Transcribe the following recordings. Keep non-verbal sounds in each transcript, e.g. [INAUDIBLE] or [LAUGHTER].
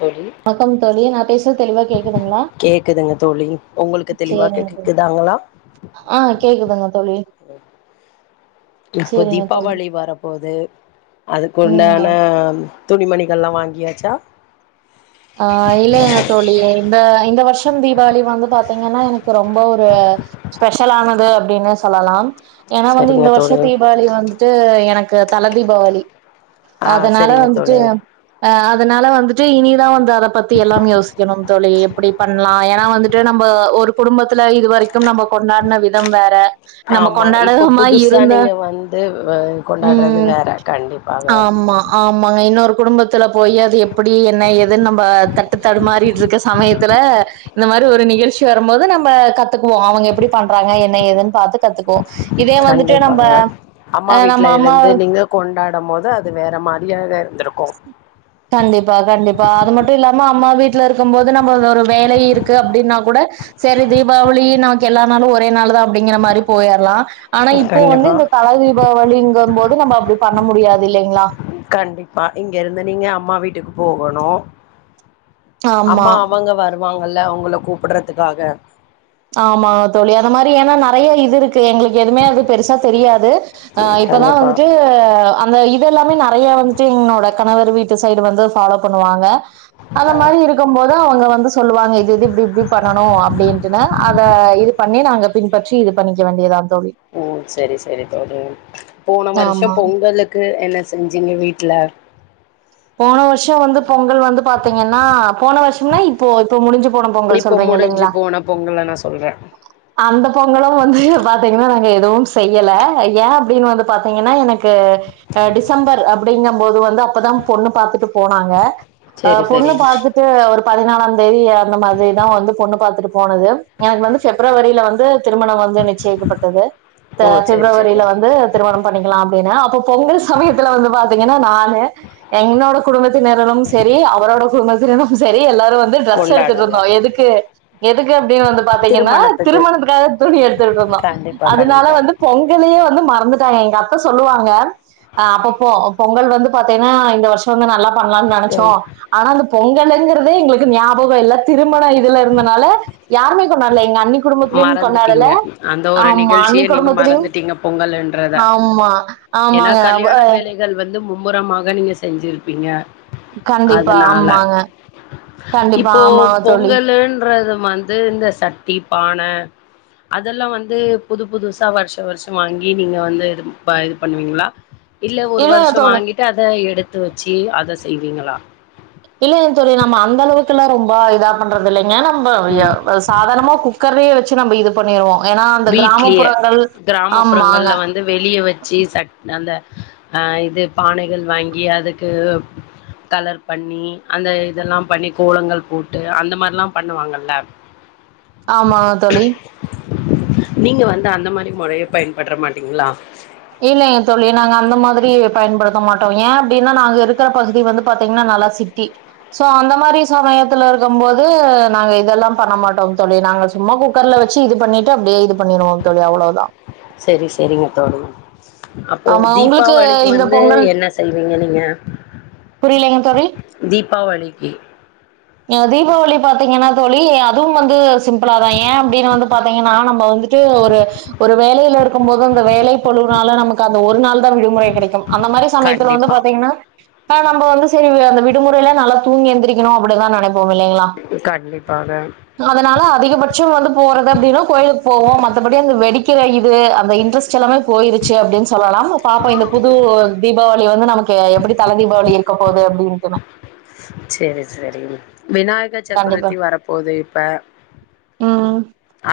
தோழி வணக்கம் தோழி நான் பேசுற தெளிவா கேக்குதுங்களா கேக்குதுங்க தோழி உங்களுக்கு தெளிவா சேரி கேக்குதாங்களா ஆஹ் கேக்குதுங்க தோழி இப்போ சேரிங்க தோழி தீபாவளி வரப்போது அதுக்கு ம் ஆ உண்டான துணி மணிகல்லாம் வாங்கியாச்சா ஆஹ் இல்லங்க தோழியே இந்த இந்த வருஷம் தீபாவளி வந்து பார்த்தீங்கன்னா எனக்கு ரொம்ப ஒரு ஸ்பெஷல் ஆனது அப்டின்னு சொல்லலாம் ஏன்னா வந்து சரிங்க இந்த தோழி வருஷம் தீபாவளி வந்துட்டு எனக்கு தல தீபாவளி ஆ அதனால சரிங்க வந்துட்டு தோழி அதனால வந்துட்டு இனிதான் வந் அத பத்தி எல்லாம் யோசிக்கணும் தோழி எப்படி பண்ணலாம் ஏன்னா வந்துட்டு நம்ம ஒரு குடும்பத்துல இது வரைக்கும் நம்ம கொண்டாடின விதம் வேற நம்ம ஆமா இப்ப கொண்டாடாம புதுசா இருந்த நீங்க வந்து ஹ கொண்டாடுறது ம் வேற கண்டிப்பாங்க. ஆமா, ஆமாங்க. இன்னொரு குடும்பத்துல போய் அது எப்படி என்ன ஏது. துன்னு நம்ம தட்டு தடுமாறிட்டுருக்க சமயத்துல. இந்த மாரி ஒரு நிகழ்ச்சி வரும்போது நம்ம கத்துக்குவோ அவங்க எப்டி பண்றாங்க என்ன ஏதுன்னு பாத்து கத்துக்குவோ. கண்டிப்பாங்க அம்மா நம்ம வீட்டுல அம்மா இருந்து நீங்க கொண்டா. டும்போது அது வேற மாரியாக. இருந்திருக்கு கண்டிப்பா கண்டிப்பா அது மட்டும் இல்லாம. அம்மா வீட்டுல இருக்கும்போது நம்ம ஒரு வேல இருக்கு அப்டின்னா கூட சேரி தீபாவளி நமக்கு எல்லா நாளும் ஒரே நாளுதா அப்டிங்கிற மாரி போயிரலா. ஆனா இப்போ கண்டிப்பா வந்து இந்த தல தீபாவளிங்கும் போ. நம்ம அப்டி பண்ண முடியாது இல்லைங்களா. கண்டிப்பா இங்க இருந்து நீங்க அம்மா வீட்டுக்கு போகணு. அம்மா ஆமா. அவங்க வருவாங். எல்லா அவங்கள கூப்புடுறதுக்காக. ஆமாங்க தோழி அந்த மாரி ஆன நறைய இது இருக்கு எங்களுக்கு எதுவுமே அது பெருசா தெரியாது. அஹ இப்பதா கண்டிப்பா வந்துட்டு அந்த இது எல்லாமே நறைய வந்துட்டு என்ங்களோட. கணவர் வீட்டு சைடு வந்து ஃபாலோ பண்ணுவாங்க. அந்த ஆ மாரி இருக்கும்போது அவங்க வந்து சொல்லுவாங்க இது இது இப்டி இப்டி பண்ணணு அப்டின். ந அத இது பண்ணி நாங்க பின்பற்றி இது பண்ணிக்க வேண்டியதா. தோழி ஓ செரி செரி தோழி. போன வருஷம் ஆமா பொங்கலுக்கு என்ன செஞ்சீங்க வீட்டுல. போன வருஷோ வந்து ன்னா இப்போ இப்ப முடிஞ்ச. போன பொங்கல் சொல்றீங்க முடிஞ்சு இல்லைங்களா. போன பொங்கல நா சொல்றே அந்த பொங்கலும் வந்து ஹ பாத்தீங்கன்னா. நாங்க எதுவும் செய்யல ஏ அப்படின்னு வந்து பாத்தீங்கன்னா எனக்கு டிசம்பர் அப்படிங்கும்போது வந்து அப்பதா பொண்ணு பாத்துட்டு போனாங்க. ஆஹ செரி பொண்ணு செரி பாத்துட்டு ஒரு பதினாலாந். தெரிய அந்த மாதிரிதா வந்து பொண்ணு பாத்துட்டு. போனது. எனக்கு வந்து பெப்ரவரி பெப்ரவரியில வந்து திருமணம் வந்து நிச்சயக்கப்பட்டது. ஓ செரி செரி ப்பிப்ரவரியில வந்து திருமணம் பண்ணிக்கலாம் அப்படின்னு அப்ப பொங்கல் சமயத்துல வந்து பாத். ங்கன்னா நானு என்னோட குடும்பத்தினரும் செரி அவரோட குடும்பத்தினரும் செரி எல்லாரு. வந்து டிரஸ் எடுத்துட்டு கொண்டாடல இருந்தோ எதுக்கு. எதுக்கு அப்படின்னு வந்து பாத்தீங்கன்னா திருமணத்துக்கு திருமணத்துக்காக துணி எடுத்துட்டு இருந்தோ கண்டிப்பா அதனால கண்டிப்பா வந்து பொங்கலு. வந்து மறந்துட்டாங்க எங்க அப்பு சொல்லுவாங்க. அஹ அப்ப பொ பொங்கல் வந்து. பாத்தீங்கன்னா இந்த வருஷோ வந்து நல்லாப். பண்ணலாம்னு நினைச்சோ ம் ஆனா அந்த பொங். களுங்குறதே எங்களுக்கு ஞாபகோ இல்ல திருமண இதுல. இருந்தனால யாருமே கொண்டாடல எங்க அண்ணி குடும்பத்திலயும் கொண்டாடல மறந்துட்டீங்க அந்த ஒரு ஆமா அண்ணி நிகழ்ச்சியை நீங்க குடும்பத்திலயும் மறந்துட்டீங்க பொங்கல்ன்றத ஆமா ஏன்னா ஆமாங்க கல்யாண அ வேலைகள் வந்து அப்புறமாக நீங்கள் செஞ்சுருப்பீங்க கண்டிப்பா ஆமாங்க கண்டிப்பா இப்போ ஆமாவ தோழி பொங்கலுன்றது வந்து இந்த சட்டிப் பானை அதெல்லா வந்து புது புதுசா வருசம் வருஷசமா வாங்கி நீங்க வந்து இது இது பண்ணுவீங்களா இல்ல ஒரு இல்லைங்க வருஷம் தோழி வாங்கிட்டு அத எடுத் பத்த வச்சி அத செய்வீங்களா இல்லங்க தோழி ஏ நம்ம அந்தளவுக்கல்லாம் ரொம்ப இதா பண்ற இல்லை என் நம் ம் சாதாரனமா குக்கர வச்சி நம்ம இது பண்ணிருவோம் வீட்லயே ஆமாங்க கிராமப்புறங்கள்ல வந்து வெளிய வச்சு சட் அந்த அஹ் இது பானைகள் வாங்கி அதுக்கு கலர் பண்ணி அந்த இதெல்லாம் பண்ணி கோலங்கள் போட்டு அந்த மாரியலம் பண்ணுவாங்கல்ல ஆமங்க தொழி நீங்க வந்து அந்த மாதிரி முறைய பயன்படமாட்டீங்களா இல்லங்க தொழிநாங்க அந்த மாதிரி பயன்படுத்த மாட்டோங்க ஏன் அப்படின்னா நாங்க இருக்கிற பகுதி வந்து பத்தீங்கன்னா நல்லா சிட்டி சோ அந்த மாதிரி சமயத்துல இருக்கும் போது நாங்க இதெல்லாம் பண்ண மாட்டோம் தொழி நாங்க சும்மா குக்கர்ல வச்சு இது பண்ணிட்டு அப்படியே இது பண்ணிருவம் தொழி அவ்வளவுதான் செரி செரிங்க தோழி அப்போ தீப்பாவளிக்கு வந்து என்ன செய்விங்க நீ நீங்க [UNINTELLIGIBLE] புரியலங்க தோழி பவளிக்கு ஏ தீபாவளி பாத்திங்கன்னா தோழி அதுவும் வந்து சிம்பிளா தா ஏ அப்பிடினு வந்து பாத்திங்கனா நம்பவந்துட்டு ஒரு ஒரு வேலையில இருக்கு போது அந்த வேலை பொழுது நாலு நமக்கு அந்த ஒரு நாள் தான் விடுமுறை கிடைக்கும் அந்த மாரி சமயத்துல வந்து கண்டிப்பா பாத்திகன்னா ஆஹ நம்ம வந்து சரி அந்த விடுமுறையில நல்லா தூங்கி எழுதிரிகிறோம் அப்படி தான் நெனச் போம் யிலங்கிளா கண்டிப்பாக அதனால அதிகபச்சும்அந்தவந்து போற்றது அப்படினா கோயிலுகு போவோம் மத்தடி அந்த வெடிக்கிற இது அந்த இன்டெரெஸ்ட் ச்சயிலமேபோயிருச்சி அப்படின்னு சொல்லாம பாப்போம் இந்த புது தீபாவளி வந்து நமக்கு எப்படி தல தீபாவளி இருக்க போகுதுன்னு இமா சேரி சேரி விநாயகர் கண்டிப்பா சக்குரத்தி வரப்போது இப்ப ம்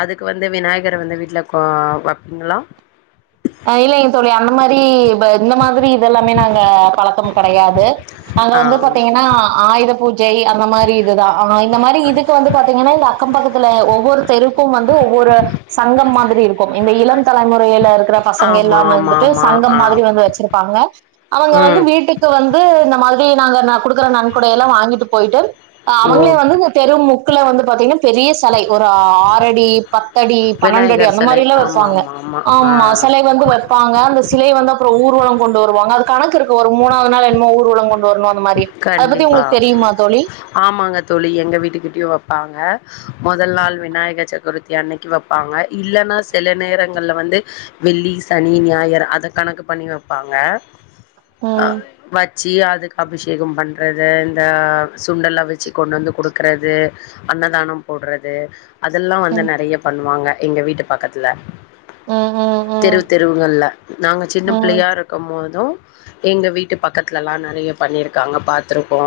அதுக்கு வந்து விநாயகர வந்து வீட்டில கொ வப்பிங்களா அஹ இல்லங்க தோழி அந்த மாரி இந்த மாரி இதெல்லாமே நாங்க பழக்கம் கிடையாது அங்க ஆ வந்து பாத்திங்கனா ஆயுத பூஜையை அந்த மாரி இதுதாஹ இந்த மாரி இதுக்கு வந்து பாத்திங்கனா இந்த அக்கம் பக்கத்துல ஒவ்வொரு தெருக்கும் வந்து ஒவ்வொரு சங்கம் மாதிரி இருக்கும் இந்த இளம் தலைமுறையில இருக்க பசங்க ஆமா எல்லாமே ஆமா வந்துட்டு ஆமா ஆ சங்கம் மாதிரி வந்து வச்சிருப்பாங்க அவங்க வந்து ம் வீட்டுக்கு வந்து இந்த மாதிரி நாங்க [UNINTELLIGIBLE] குடுக்கற நன்கொடையல்லா வாங்கிட்டு போயிட்டு ஓ அவங்களே வந்து இந்த தெரு முக்குல வந்து பாத்திங்கனா பெரிய ஸ் தலை ஒரு ஆறடி பத்தடி பன்னெண்டு அடி விநாயகர் அந்த சிலை மாரியல்லா ஆமா வெப்பாங்க ஆமா ஆ ஆமா செலை வந்து வெப்பாங்க அந்த சிலை வந்து அப்றோ ஊர்வலோ கொண்டு வருவாங்க அது கணக்கிருக்கு ஒரு முணாவது நாள் என்னமோ ஊர்வலங்கொண்டு வரணு அந்த மாரி அத பத்தி கண்டிபா உங்களுக்கு தெரியுமா தோழி ஆமாங்க தோழி எங்க வீட்டுக்கிட்டயும் வைப்பாங்க மொதல் நாள் விநாயகர் சகுருத்தி அன்னைக்கி வைப்பாங்க இல்லனா சில நேரங்களல வந்து வெள்ளி சனி ஞாயிர் அத கணக்கு பண்ணி வெப்பாங்க ஆ ம் வச் சி அதுக்கு அபிஷே கம் பண்றது இந்த சுண்டெல்லா வச்சு கொண்டு வந்து குடுக்கறது அன்னதானம் போடறது அதெல்லா வந்து ம் நெறைய பண்ணுவாங்க எங்க வீட்டு பக்கத்துல ம் தெரு ம் தெருவுகள்ல நாங்க சின்னப் ம் பிள்ளையா இருக்கும் போதும் எங்க வீட்டு பக்கத்துலல்லா நெறைய பண்ணிரு க்காங்க பாத்துருக்கோ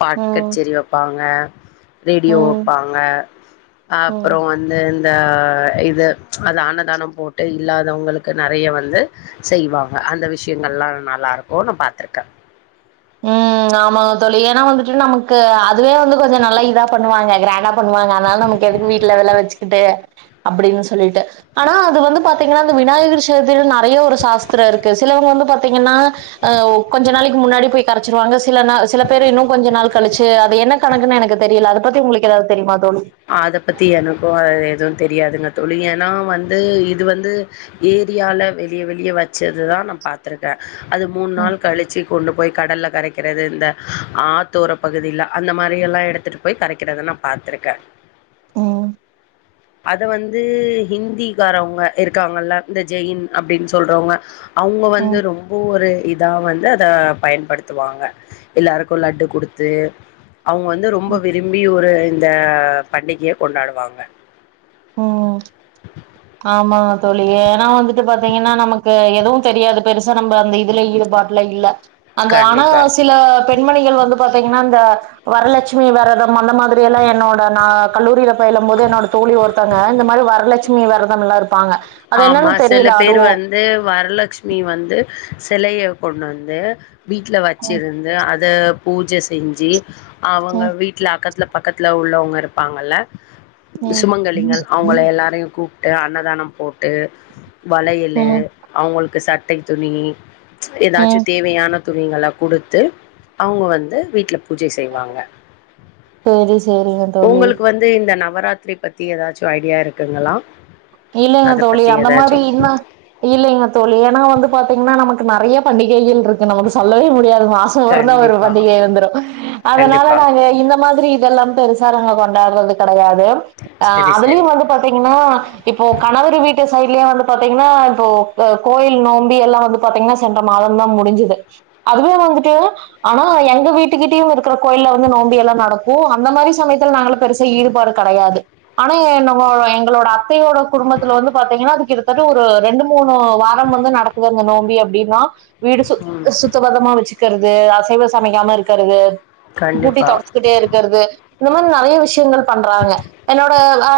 பாட்டு ம் கச்சேரி வைப்பாங்க ரேடியோ ம் வைப்பாங்க ம் ம் அப்றோ வந்து ந்த இது அந்த அன்னதானம் போட்டு இல்லாதவங்களுக்கு நெறைய வந்து செய்வாங்க அந்த விஷயங்கள்லா நல்லா இருக்கு நா பாத்துருக்கே உம் ஆமாங்க தோழி ஏன்னா வந்துட்டு நமக்கு அதுவே வந்து கொஞ்ச நல்லா இதா பண்ணுவாங்க கிராண்டா பண்ணுவாங்க அதனால நமக்கு எதுக்கு வீட்ல ஒல வச்சுக்கிட்டு அப்டின்னு சொல்லிட்டு ஆனா அது வந்து பாத்தீங்கன்னா அந்த விநாயகர் சதுர்த்தியில நெறைய ஒரு சாஸ்திரோ இருக்கு சிலவங்க வந்து பாத்தீங்கன்னா அஹ் கொஞ்ச நாளைக்கு முன்னாடி போய் கரைச்சிருவாங்க சில னா சில பேர் இன்னு கொஞ்ச நாள் கழிச்சு அது என்ன கணக்குன்னு எனக்கு தெரியல அது பத்தி உங்களுக்கு ஏதாவது தெரியுமா தோழி அத பத்தி எனக்கு எதுவு தெரியாதுங்க தோழி ஏன்னா வந்து இது வந்து ஏரியால வெளிய வெளிய வச்சதுதா நா பாத்துருக்கே அது மூணு ம் நாள் கழிச்சு கொண்டு போய் கடல்ல கரைக் கிறது இந்த ஆத்தோர பகுதியில அந்த மாரி எல்லா எடுத்துட்டு போய் கரைக்கிறத நா பாத்திருக்கே ம் அத வந்து ஹிந்திக்காரவங்க இருக்காங்கல்ல இந்த ஜெயின் அப்டின்னு சொல்றவங்க அவங்க வந்து ம் ரொம்ப ஒரு இ தா வந்து அத பயன்படுத்துவாங்க எல்லாருக்கு லட்டு குடுத்து அவங்க வந்து ரொம்ப விரும்பி ஒரு இந்த பண்டிகைய கொண்டாடுவாங்க உம் ஆமாங்க தோழி ஏன்னா வந்துட்டு பாத்தீங்கன்னா நமக்கு எதுவு தெரியாது பெருசா நம்ப அந்த இதுல ஈடுபாட்டுல இல்ல அந்த ஆனா கண்டிப்பா சில பெண்மணிகள் வந் வந்து பாத்தீங்கன்னா இந்த வரலட்சுமி வெரதம் அந்த மாதிரி எல்லாம் என்னோட நா கல்லூரியில பயிலும் போது என்னோட தோழி ஒருத் இந்த மாதிரி வரலட்சுமி வெரதம்லா இருக் ஆமா சில பேரு வந்து வரலட்சுமி வந்து சிலைய கொண்டு வந்து வீட்ல வச்சிருந்து அது அத பூஜ செஞ்சு அவுங்க ம் வீட்ல அக்கத்துல பக்கத்ல உள்ளவங்க இருப்பாங்கல்ல ம் சுமங்கலிங்கள் அவுங்கள எல்லாரையும் கூப்டு அன்னதானம் போட்டு போட்டு வளையலு ம் அவுங்களுக்கு சட் டைத் துணி ம் ஏதாச்சும் தேவையான துணிங்களை குடுத்து அவுங்க வந்து வீட்ல பூஜை செய்வாங்க சேரி சேரிங்க தோழி உங்களுக்கு வந்து இந்த நவ நவராத்திரி பத்தி ஏதாச்சும் ஐடியா இருக்குங்களா இல்லைங்க அத தோழி பத்தி அந்த மாரி ஏதாச்சு இன இல்லைங்க தோழி ஏன்னா வந்து பாத்தீங்கன்னா நமக்கு நறைய பண்டிகைகள் இருக்கு நமக்கு சொல்லவே முடியாது மாசம் ஒர்னா ஒரு கண்டிப்பா பண்டிகை இருந்துரும் அதனால கண்டிப்பா நாங்க இந்த மாதிரி இதெல்லாம் பெருசு கொண்டாடுறது கெடையாது ஆஹ் சரி சரி அதுலயும் வந்து பாத்தீங்கன்னா இப்போ கணவர் வீட்டு சைட்லயும் வந்து பாத்தீங்கன்னா இப்போ கோயில் நோம்பி எல்லாம் வந்து பாத்தீங்கன்னா சென்ற மாதம்தான் முடிஞ்சுது அதுவே வந்துட்டு ஆனா எங்க வீட்டுக்கிட்டயும் இருக்கிற கோயில்ல வந்து நோம்பி எல்லாம் நடக்கும் அந்த மாரி சமயத்துல நாங்கள பெருசா ஈடுபாடு கெடையாது ஆனா எங்களோட அப் அத்தையோட குடும்பத்துல வந்து பாத்தீங்கன்னா அதுக்கு ஒரு ரெண்டு மூணு வாரம் வந்து நடக்குது அந்த நோம்பி அப்டின்னா வீடு சு ம் சுத்த பதமா வச்சுக் இருக்கறது அசைவ சமைக்காம இருக்கறது கூட்டி கண்டிப்பா தொடச்சிக்கிட்டே இருக்கறது இந்த மாரி நறைய விஷயங்கள் பண்றாங்க என்னோட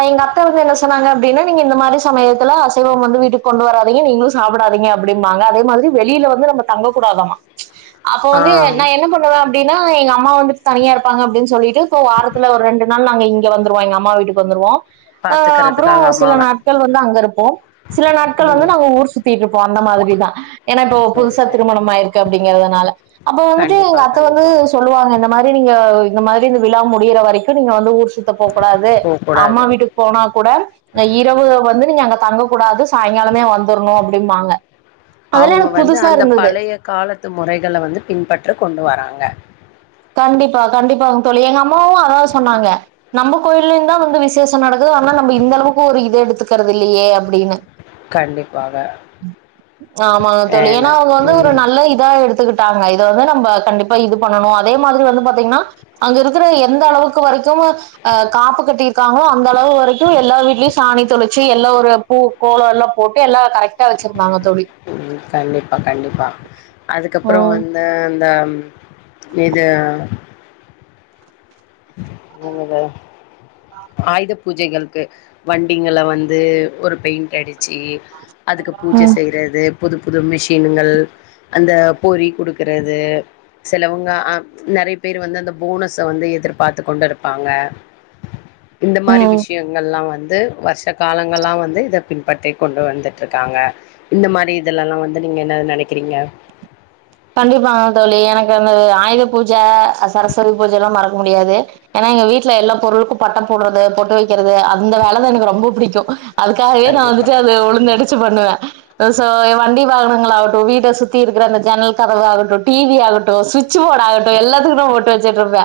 எங்க அத்தை வந்து என்ன சொன்னாங்க அப்டின்னா நீங்க இந்த மாரி சமயத்துல அசைவம் வந்து வீட்டுக்கு கொண்டு வராதிங்க நீங்களும் சாப்டாதீங்க அப்படிம்பாங்க அதே மாதிரி வெளியில வந்து நம்ம தங்கக் கூடாதாமா அப்ப ஆ வந்து நா என்ன பண்ணுவே அப்டின்னா எங்க அம்மா வந்துட்டு தனியா இருப்பாங்க அப்டின்னு சொல்லிட்டு இப்ப வாரத்துல ஒரு ரெண்டு நாள் நாங்க இங்க வந்துருவோ எங்க அம்மா வீட்டுக்கு வந்துருவோ ஆ அப்புறோ பாத்துக்கிறதுக்காக அம் சில நாட்கள் வந்து அங்க இருப்போ சில நாட்கள் வந்து ம் நாங்க ஊர் சுத்திட்டு இருப்போ அந்த மாதிரிதா ஏன்னா இப்போ சரி புதுசா சரி திருமணமாயிருக்கு அப்டிங்கறதுனால அப்ப வந்துட்டு கண்டிப்பா எங்க அத்த வந்து கண்டிப்பா சொல்லுவாங்க இந்த மாரி நீங்க இந்த மாரி இந்த விழா முடியிற வரைக்கு நீங்க வந்து ஊர் சு த்த போக்கூடாது அம்மா போக்கூடாது வீட்டுக்கு போனா கூட அ இரவு வந் து நீங்க அங்க தங்கக்கூடாது அதெல்லா அவங்க எனக்கு வந்து புதுசா அந்த இருந்தது பழைய காலத்து முறைகள வந்து பின்பற்ற கொண்டு வராங் க கண்டிப்பா கண்டிப்பாங்க தோழி எங்க அம்மாவு அதா சொன்னாங்க நம்ம கோயில்லயுந்தா வந்து விசேஷோ நடக்குது ஆனா நம்ப இந்தளவுக்கு ஒரு இத எடுத்துக்கிறது இல்லையே அப்டின்னு கண்டிப்பாக ஆமாங்க தோழி ஏன ஏன்னா அவங்க வந்து ஒரு ம் நல்ல இதா எடுத்துக்கி ட்டாங்க இத வந்து நம்ப கண்டிப்பா இது பண்ணணு அதே மாதிரி வந்து பாத்தீங்கன்னா அங்க இருக்கிற எந்த அளவுக்கு வரைக்குமு ஆ காப்பு கட்டிருக்காங்களோ அந்த அளவு வரைக்கு எல்லா வீட்லயு சாணி தொளிச்சு எல்லா ஒரு பூ கோலம் எல்லா போட்டு எல்லா கரெக்டா வச்சிரு உம் கண்டிப்பா கண்டிப்பா அதுக்கப்புறோ ம் வந்து அந்த ம் இது என்னது ஆயுத பூஜைகள் க்கு வண்டிங்கள வந்து ஒரு பெயிண்ட் அடி ச்சு அதுக்கு பூஜை ம் செய்றது புது புது மிஷின்கள் அந்த பொரி குடுக்குறது சிலவங்க ஆ நெறைய பேர் வந்து அந்த போனஸ வந்து எதிர் பாத்துக்கொண்டு இருப்பாங்க இந்த மாரி ம் விஷயங்கள்லா வந் து வருஷ காலங்களா வந்து இத பின்பற்றிக்கொண்டு வந்துட்ருக்காங்க இந்த மாரி இதுலல்லா வந்து நீங்க என்னது நெனைக்கிறீங்க கண்டிப்பாங்க தோழி எனக்கு அந்த ஆயுத பூஜ அ சரஸ்வதி பூஜ எல்லா மறக்க முடியாது ஏன்னா எங்க வீட்ல எல்லா பொருளுக்கு பட்டை போடுறது பொட்டு வைக்கிறது அந்த வேலைதா எனக்கு ரொம்ப புடிக்கு அதுக்காகவே நா கண்டிப்பா வந்துட்டு அத உழுந்தடிச்சு பண்ணுவே அ சோ ஏன் வண்டி வாகனங்களாகட்டு வீட்ட சுத்தி இருக்கிற அந்த ஜன்னல் கதவாகட்டு டிவி ஆகட்டு சுவிட்சு போர்டு ஆகட்டு எல்லாத்துக்கு நா பொட்டு வச்சுட்டு இருப்பே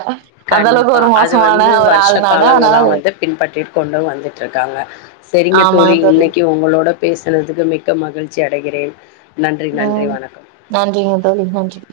அந்த அளவுக்கு கண்டிப்பா ஒரு அது மோசமான வந்து ஒரு வருஷ ஆள் நானு காலங்களா அதனால வந்து பின்பற்றிக் கொண்டு வந் துட்ருக்காங்க செரிங்க தோழி இன்னைக்கி உங்களோட பேசினதுக்கு மிக்க மகிழ்ச்சி அடைகிறேன் நன்றி நன்றி உம் வணக்கம் நன்றிங்க தோழி நன்றி